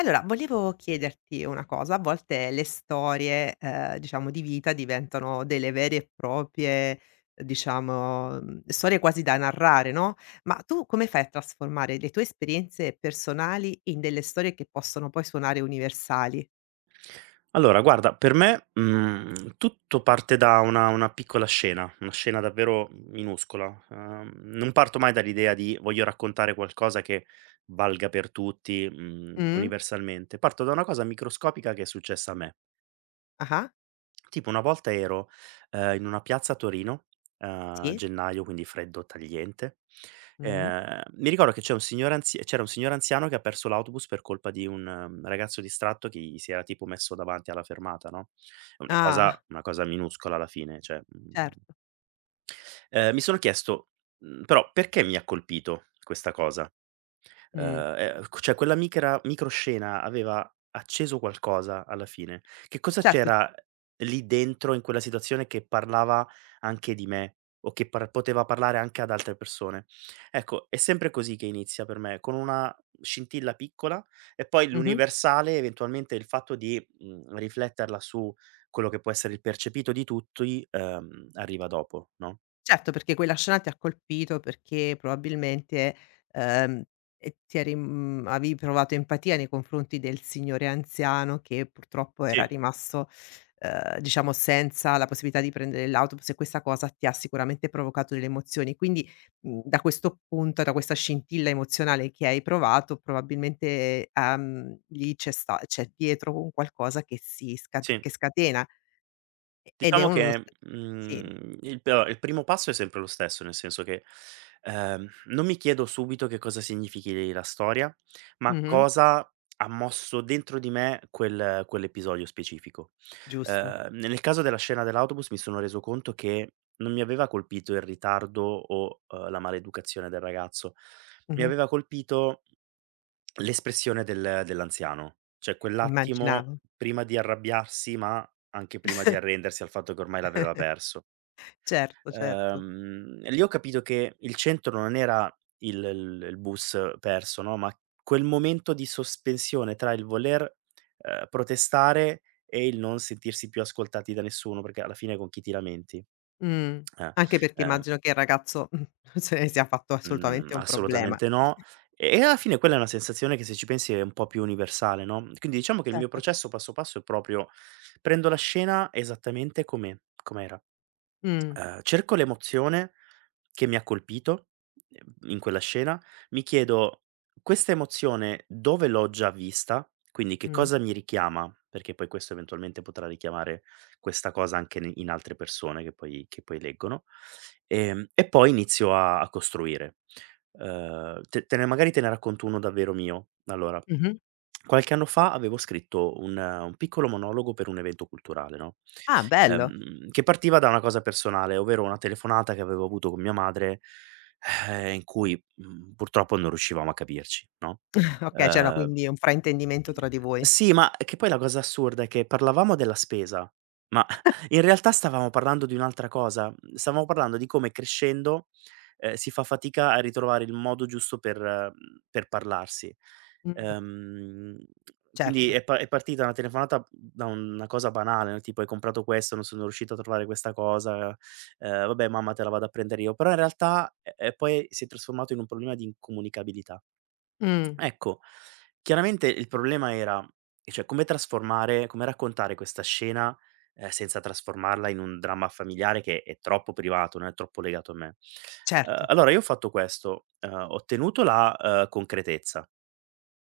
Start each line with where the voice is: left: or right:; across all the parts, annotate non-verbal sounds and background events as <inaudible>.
left: Allora, volevo chiederti una cosa. A volte le storie, diciamo, di vita diventano delle vere e proprie, diciamo, storie quasi da narrare, no, ma tu come fai a trasformare le tue esperienze personali in delle storie che possono poi suonare universali?
right: Allora guarda, per me, tutto parte da una piccola scena, una scena davvero minuscola. Non parto mai dall'idea di: "Voglio raccontare qualcosa che valga per tutti,
left: Mh.
right: universalmente." Parto da una cosa microscopica che è successa a me.
left: Ah-ah.
right: Tipo una volta ero, in una piazza a Torino,
left: Sì.
right: gennaio, quindi freddo tagliente,
left: Mh-mh.
right: mi ricordo che c'era un signore anziano che ha perso l'autobus per colpa di un ragazzo distratto che gli si era tipo messo davanti alla fermata, no, è una
left: Ah,
right: cosa una cosa minuscola alla fine, cioè,
left: certo.
right: mi sono chiesto, però perché mi ha colpito questa cosa?
left: Mh.
right: Ehm, c cioè quella micra microscena aveva acceso qualcosa alla fine. Che cosa
left: Certo.
right: c'era lì dentro in quella situazione che parlava anche di me o che par poteva parlare anche ad altre persone? Ecco, è sempre così che inizia per me, con una scintilla piccola e poi
left: Mh-mh.
right: l'universale, eventualmente il fatto di, rifletterla su quello che può essere il percepito di tutti, arriva dopo, no?
left: Certo, perché quella scena ti ha colpito, perché probabilmente, ehm, e ti eri avevi provato empatia nei confronti del signore anziano che purtroppo era
right: Sì,
left: rimasto, diciamo, senza la possibilità di prendere l'autobus, e questa cosa ti ha sicuramente provocato delle emozioni. Quindi, mhmm, da questo punto, da questa scintilla emozionale che hai provato, probabilmente, lì c'è dietro un qualcosa che si sca
right: sì.
left: che scatena ed è
right: Diciamo
left: uno s
right: che,
left: sì.
right: mhmm, il p allora, il primo passo è sempre lo stesso, nel senso che, non mi chiedo subito che cosa significhi la storia, ma
left: Mh-mh.
right: cosa ha mosso dentro di me quell'episodio specifico.
left: Giusto.
right: Nel caso della scena dell'autobus mi sono reso conto che non mi aveva colpito il ritardo o, la maleducazione del ragazzo, mi
left: Mh-mh.
right: aveva colpito l'espressione dell'anziano, cioè quell'attimo
left: Immaginavo.
right: prima di arrabbiarsi, ma anche prima di arrendersi al fatto che ormai l'aveva perso.
left: Certo, certo.
right: Lì ho capito che il centro non era il bus perso, no, ma quel momento di sospensione tra il voler, protestare e il non sentirsi più ascoltati da nessuno, perché alla fine con chi ti lamenti?
left: Mh.
right: Eh,
left: Anche perché
right: ehm
left: immagino che il ragazzo, <laughs> se ne sia fatto
right: Mhmm,
left: assolutamente un problema.
right: Assolutamente no. E alla fine quella è una sensazione che se ci pensi è un po' più universale, no, quindi diciamo che il mio
left: Certo.
right: processo passo passo è proprio: prendo la scena esattamente com'è com'era,
left: Mh.
right: cerco l'emozione che mi ha colpito, in quella scena, mi chiedo: questa emozione dove l'ho già vista? Quindi che
left: Mh.
right: cosa mi richiama? Perché poi questo eventualmente potrà richiamare questa cosa anche ne in altre persone che poi leggono. E poi inizio a costruire. Te te ne magari te ne racconto uno davvero mio. Allora,
left: Mh-mh.
right: qualche anno fa avevo scritto un piccolo monologo per un evento culturale, no,
left: Ah, bello.
right: che partiva da una cosa personale, ovvero una telefonata che avevo avuto con mia madre, in cui, purtroppo non riuscivamo a capirci, no,
left: <laughs> Okay, c'era
right: ehm
left: quindi un fraintendimento tra di voi.
right: sì, ma che poi la cosa assurda è che parlavamo della spesa, ma <laughs> in realtà stavamo parlando di un'altra cosa. Stavamo parlando di come crescendo, si fa fatica a ritrovare il modo giusto per parlarsi.
left: Mh.
right: Ehm,
left: Certo.
right: quindi è partita una telefonata da una cosa banale, no? Tipo: "Hai comprato questo, non sono riuscito a trovare questa cosa, vabbè mamma te la vado a prendere io." Però in realtà, poi si è trasformato in un problema di incomunicabilità.
left: Mh.
right: Ecco, chiaramente il problema era cioè come trasformare come raccontare questa scena, senza trasformarla in un dramma familiare che è troppo privato, non è troppo legato a me.
left: Certo.
right: Allora io ho fatto questo, ho tenuto la, concretezza.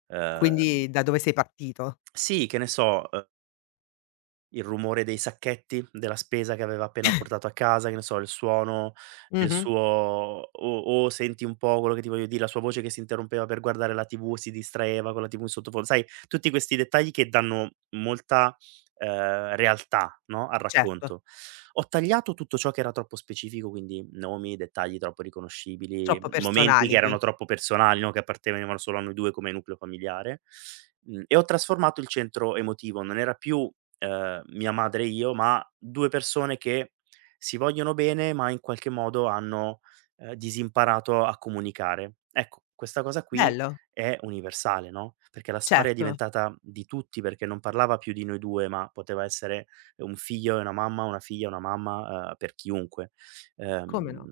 right: Uhm,
left: Quindi da dove sei partito.
right: sì, che ne so, il rumore dei sacchetti, della spesa che aveva appena portato a casa, che ne so, il suono del
left: Mh-mh.
right: suo
left: <laughs>
right: o o senti un po' quello che ti voglio dire, la sua voce che si interrompeva per guardare la TV, si distraeva con la TV in sottofondo. Sai, tutti questi dettagli che danno molta, realtà, no, al
left: Certo.
right: racconto. Ho tagliato tutto ciò che era troppo specifico, quindi nomi, dettagli troppo riconoscibili,
left: Troppo
right: momenti che
left: personali qui.
right: erano troppo personali, no, che appartenevano solo a noi 2 come nucleo familiare, e ho trasformato il centro emotivo. Non era più mia madre e io, ma 2 persone che si vogliono bene, ma in qualche modo hanno, disimparato a comunicare. Ecco, questa cosa qui
left: Bello.
right: è universale, no, perché la storia è
left: Certo.
right: diventata di tutti, perché non parlava più di noi 2, ma poteva essere un figlio e una mamma, una figlia e una mamma, per chiunque.
left: Come no.
right: Ehm,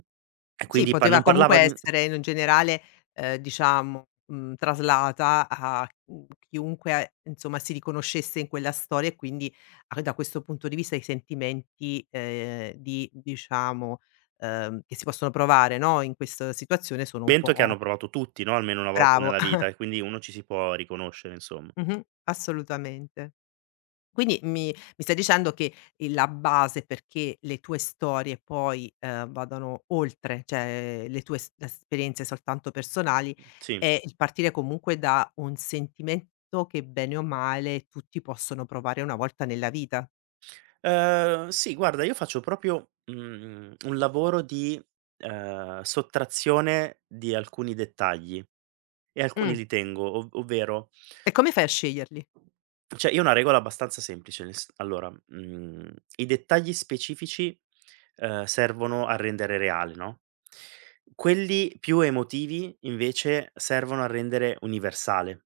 right: e
left: Sì,
right: quindi pa
left: poteva
right: non
left: comunque
right: parlava di un
left: essere in generale, diciamo, mhmm, traslata a, mhmm, chiunque, insomma, si riconoscesse in quella storia, e quindi a da questo punto di vista i sentimenti, di diciamo, che si possono provare, no, in questa situazione sono un
right: strumento che hanno
left: po'
right: provato tutti, no, almeno una volta
left: bravo.
right: nella
left: <laughs>
right: vita e quindi uno ci si può riconoscere, insomma.
left: Mh-mh, assolutamente. Quindi mi stai dicendo che, la base perché le tue storie poi, vadano oltre, cioè le tue es esperienze soltanto personali,
right: Sì.
left: è il partire comunque da un sentimento che bene o male tutti possono provare una volta nella vita.
right: Sì, guarda, io faccio proprio, un lavoro di, sottrazione di alcuni dettagli e alcuni
left: Mh.
right: li tengo, ov ovvero
left: E come fai a sceglierli?
right: cioè io ho una regola abbastanza semplice, nel s allora, i dettagli specifici, servono a rendere reale, no, quelli più emotivi invece servono a rendere universale.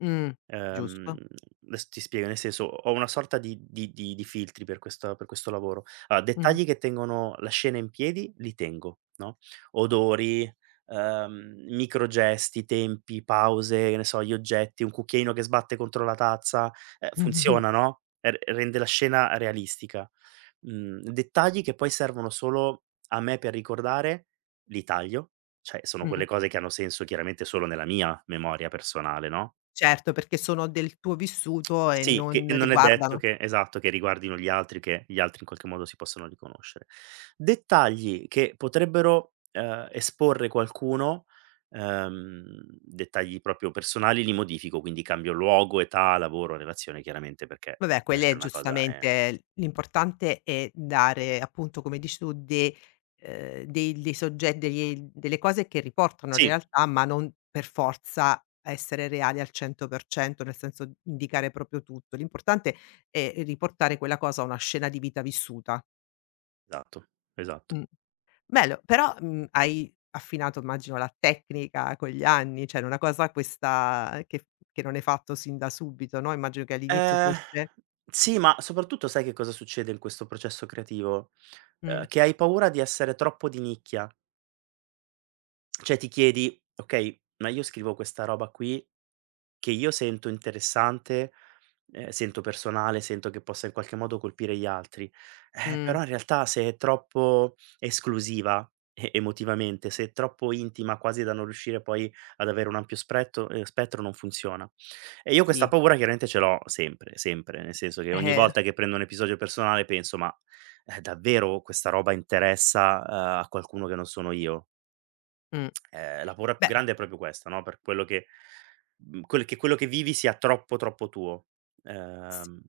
left: Mh,
right: Ehm,
left: giusto.
right: Adesso ti spiego, nel senso, ho una sorta di filtri per questa per questo lavoro. Allora,
left: Mh.
right: dettagli che tengono la scena in piedi li tengo, no, odori, microgesti, tempi, pause, che ne so, gli oggetti, un cucchiaino che sbatte contro la tazza,
left: Mh-mh-mh.
right: funziona, no, r rende la scena realistica. Dettagli che poi servono solo a me per ricordare, li taglio, cioè sono
left: Mh.
right: quelle
left: <laughs>
right: cose che hanno senso chiaramente solo nella mia memoria personale, no?
left: Certo, perché sono del tuo vissuto e
right: Sì, che
left: non
right: non è detto
left: riguardano.
right: che esatto, che riguardino gli altri, che gli altri in qualche modo si possono riconoscere. Dettagli che potrebbero, esporre qualcuno, dettagli proprio personali li modifico, quindi cambio luogo, età, lavoro, relazione chiaramente perché
left: Vabbè,
right: questa
left: quelle
right: è una cosa
left: giustamente l'importante è dare appunto, come dici tu, de dei dei sogge degli delle cose che riportano
right: sì,
left: realtà, ma non per forza essere reali al 100%, nel senso indicare proprio tutto. L'importante è riportare quella cosa a una scena di vita vissuta.
right: esatto, esatto.
left: Mh. Bello, però, mhmm, hai affinato, immagino, la tecnica con gli anni, cioè, è una cosa questa che non hai fatto sin da subito, no, immagino che all'inizio
right: Ehm,
left: forse
right: sì, ma soprattutto sai che cosa succede in questo processo creativo?
left: mh,
right: Che hai paura di essere troppo di nicchia. Cioè ti chiedi: "Okay, ma io scrivo questa roba qui." Che io sento interessante, sento personale, sento che possa in qualche modo colpire gli altri.
left: mh,
right: Però in realtà se è troppo esclusiva e emotivamente, se è troppo intima quasi da non riuscire poi ad avere un ampio spretto spettro, non funziona. E io questa
left: sì.
right: paura chiaramente ce l'ho sempre, sempre, nel senso che ogni
left: Eh,
right: volta che prendo un episodio personale penso: "Ma, davvero questa roba interessa, a qualcuno che non sono io?"
left: mh.
right: La paura più
left: Beh,
right: grande è proprio questa, no, per quello che mhmm, quel che quello che vivi sia troppo, troppo tuo.
left: s
right: Ehm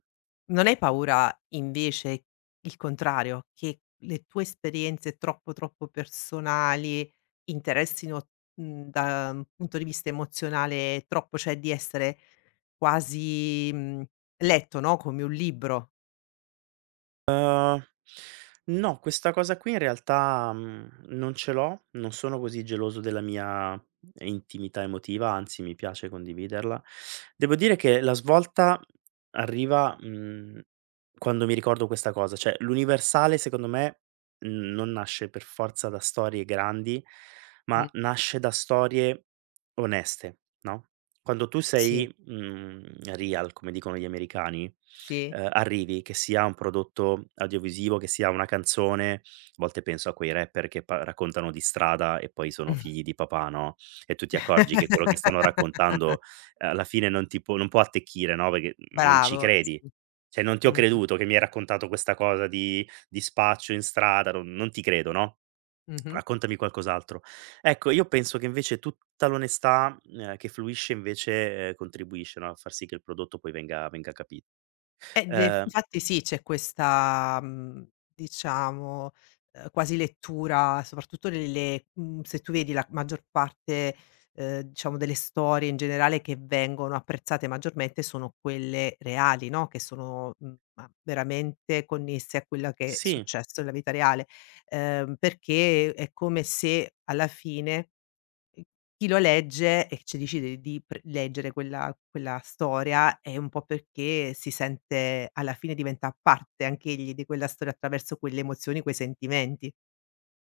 left: non hai paura invece il contrario, che le tue esperienze troppo, troppo personali interessino, mhmm, da un punto di vista emozionale troppo, cioè di essere quasi, mhmm, letto, no, come un libro?
right: No, questa cosa qui in realtà, non ce l'ho, non sono così geloso della mia intimità emotiva, anzi mi piace condividerla. Devo dire che la svolta arriva, quando mi ricordo questa cosa, cioè l'universale secondo me non nasce per forza da storie grandi, ma
left: Mh,
right: nasce da storie oneste, no, quando tu
left: sì,
right: sei, real come dicono gli americani
left: sì.
right: arrivi, che sia un prodotto audiovisivo, che sia una canzone, a volte penso a quei rapper che pa raccontano di strada e poi sono figli di papà, no, e tu ti accorgi che quello che stanno
left: <laughs>
right: raccontando, alla fine non può attecchire, no, perché non ci
left: Bravo,
right: credi.
left: sì.
right: Cioè, non ti ho
left: Mh-mh,
right: creduto che mi hai raccontato questa cosa di spaccio in strada, non ti credo, no,
left: mh-mh.
right: raccontami qualcos'altro. Ecco, io penso che invece tutta l'onestà, che fluisce invece, contribuisce, no, a far sì che il prodotto poi venga venga capi
left: Def
right: ehm
left: infatti sì, c'è questa, mhmm, diciamo, quasi lettura, soprattutto nelle mhmm, se tu vedi la maggior parte, diciamo, delle storie in generale che vengono apprezzate maggiormente sono quelle reali, no, che sono, mhmm, ma veramente connesse a quella che è
right: Sì,
left: successo nella vita reale, perché è come se alla fine ehm, chi lo legge e c decide di pre leggere quella storia è un po' perché si sente, alla fine diventa parte anche egli di quella storia attraverso quelle emozioni, quei sentimenti.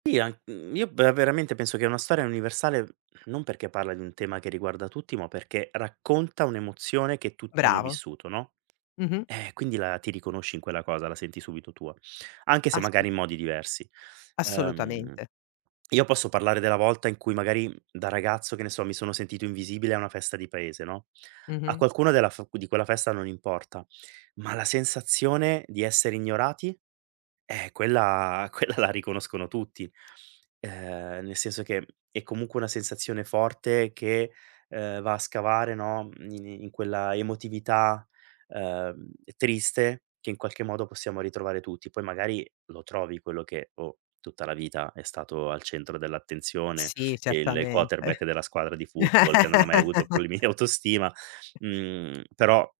right: sì, io ve veramente penso che una storia universale non perché parla di un tema che riguarda tutti, ma perché racconta un'emozione che tutti hanno
left: Bravo.
right: vissuto, no,
left: Mh-mh.
right: quindi la ti riconosci in quella cosa, la senti subito tua, anche se
left: Assolu
right: magari in modi diversi. Ehm,
left: assolutamente.
right: io posso parlare della volta in cui magari da ragazzo, che ne so, mi sono sentito invisibile a una festa di paese, no, a
left: Mh-mh.
right: qualcuno della f di quella festa non importa, ma la sensazione di essere ignorati. Quella <laughs> quella la riconoscono tutti, nel senso che è comunque una sensazione forte che, va a scavare, no, in quella emotività, triste che in qualche modo possiamo ritrovare tutti. Poi magari lo trovi quello che, oh, tutta la vita è stato al centro dell'attenzione,
left: Sì,
right: il
left: certamente.
right: quarterback della squadra di football che non ha mai avuto
left: <laughs>
right: problemi di autostima, però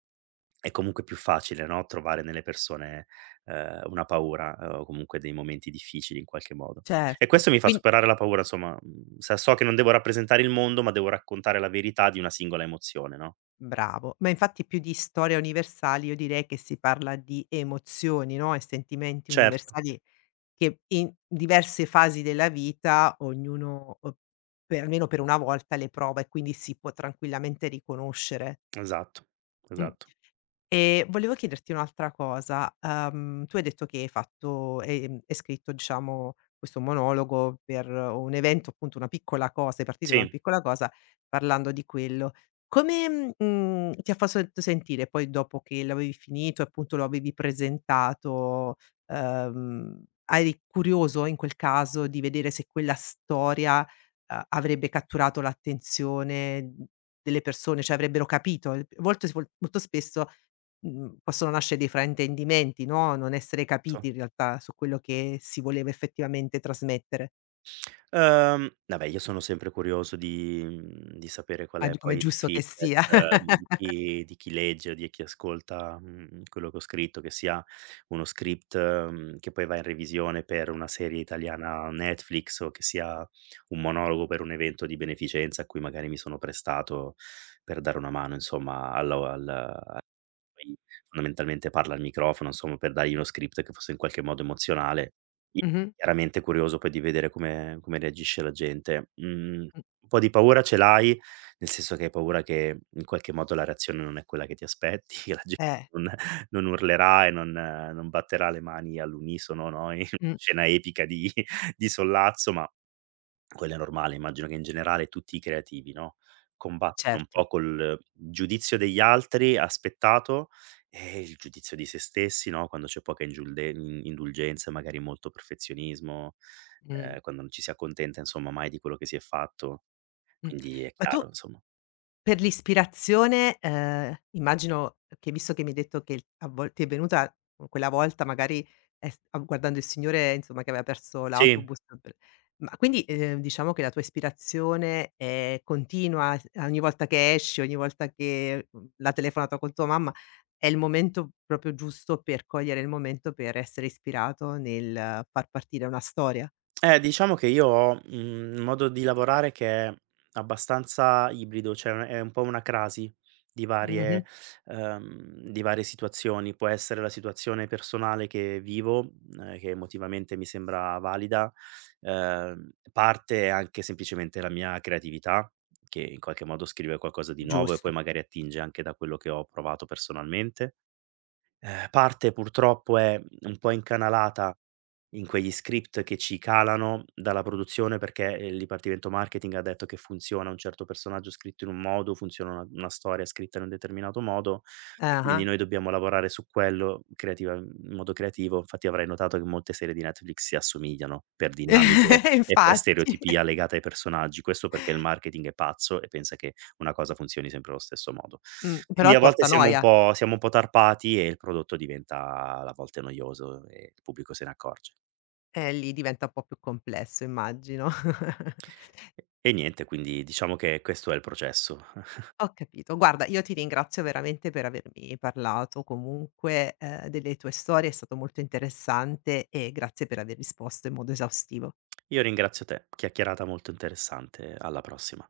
right: è comunque più facile, no, trovare nelle persone, una paura, o comunque dei momenti difficili in qualche modo. E
left: Certo.
right: questo mi fa
left: Quin
right: superare la paura, insomma, mhmm, sa so che non devo rappresentare il mondo, ma devo raccontare la verità di una singola emozione, no?
left: bravo. Ma infatti più di storia universali io direi che si parla di emozioni, no, e sentimenti
right: Certo,
left: universali che in diverse fasi della vita ognuno, per almeno per una volta le prova e quindi si può tranquillamente riconoscere.
right: esatto,
left: Mh.
right: esatto.
left: E volevo chiederti un'altra cosa, tu hai detto che hai fatto hai scritto, diciamo, questo monologo per un evento, appunto una piccola cosa, sei partito da una
right: Sì,
left: piccola cosa parlando di quello. Come, mhmm, ti ha fa sento sentire poi dopo che l'avevi finito e appunto lo avevi presentato? Uhm, eri curioso in quel caso di vedere se quella storia, avrebbe catturato l'attenzione, mhmm, delle persone, cioè avrebbero capito? Molto spesso mhmm, possono nascere dei fraintendimenti, no, non essere
right: so
left: capiti in realtà su quello che si voleva effettivamente trasmettere,
right: Vabbè, io sono sempre curioso di di sapere qual
left: a
right: è
left: d com'è
right: poi il
left: giusto che sia.
right: feedback
left: <laughs>
right: di chi legge o di chi ascolta, quello che ho scritto, che sia uno script, che poi va in revisione per una serie italiana Netflix o che sia un monologo per un evento di beneficenza a cui magari mi sono prestato per dare una mano insomma alla al poi fondamentalmente parla al microfono, insomma, per dargli uno script che fosse in qualche modo emozionale. Io
left: Mh-mh.
right: chiaramente curioso poi di vedere come come reagisce la gente. Mhmm,
left: Mh.
right: un po' di paura ce l'hai, nel senso che hai paura che in qualche modo la reazione non è quella che ti aspetti, <laughs> che la gente
left: Eh,
right: non non urlerà e non non batterà le mani all'unisono, no, <laughs> in una
left: mh.
right: scena epica di sollazzo, ma quello è normale, immagino che in generale tutti i creativi, no, combattono un
left: Certo.
right: po' col giudizio degli altri aspettato e il giudizio di se stessi, no, quando c'è poca ingiulde in indulgenza, magari molto perfezionismo,
left: Mh.
right: quando non ci si accontenta insomma mai di quello che si è fatto,
left: Mh.
right: quindi è
left: Ma tu
right: chiaro insomma.
left: per l'ispirazione, immagino che, visto che mi hai detto che a vol ti è venuta quella volta magari, s guardando il signore, insomma, che aveva perso
right: Sì.
left: l'autobus per, ma quindi, diciamo che la tua ispirazione è continua, s ogni volta che esci, ogni volta che, mhmm, la telefonata con tua mamma, è il momento proprio giusto per cogliere il momento per essere ispirato nel far partire una storia.
right: Diciamo che io ho, un modo di lavorare che è abbastanza ibrido, cioè è un po' una crasi di
left: Mh-mh.
right: varie di varie situazioni. Può essere la situazione personale che vivo, che emotivamente mi sembra valida, parte è anche semplicemente la mia creatività, che in qualche modo scrive qualcosa di nuovo e
left: Giusto.
right: poi magari attinge anche da quello che ho provato personalmente. Parte purtroppo è un po' incanalata in quegli script che ci calano dalla produzione perché, il dipartimento marketing ha detto che funziona un certo personaggio scritto in un modo, funziona una storia scritta in un determinato modo e quindi
left: Ah-ah.
right: noi dobbiamo lavorare su quello creativa in modo creativo. Infatti avrai notato che molte serie di Netflix si assomigliano per dinamiche
left: <laughs>
right: e per
left: Infatti.
right: stereotipia legate ai personaggi. Questo perché il marketing è pazzo e pensa che una cosa funzioni sempre allo stesso modo. Quindi
left: Però
right: a volte
left: porta noia.
right: siamo un po' tarpati e il prodotto diventa a volte noioso e il pubblico se ne accorge.
left: Lì diventa un po' più complesso, immagino. <laughs>
right: E niente, quindi diciamo che questo è il processo.
left: Ho capito. Guarda, io ti ringrazio veramente per avermi parlato comunque, delle tue storie, è stato molto interessante, e grazie per aver risposto in modo esaustivo.
right: Io ringrazio te, chiacchierata molto interessante, alla prossima.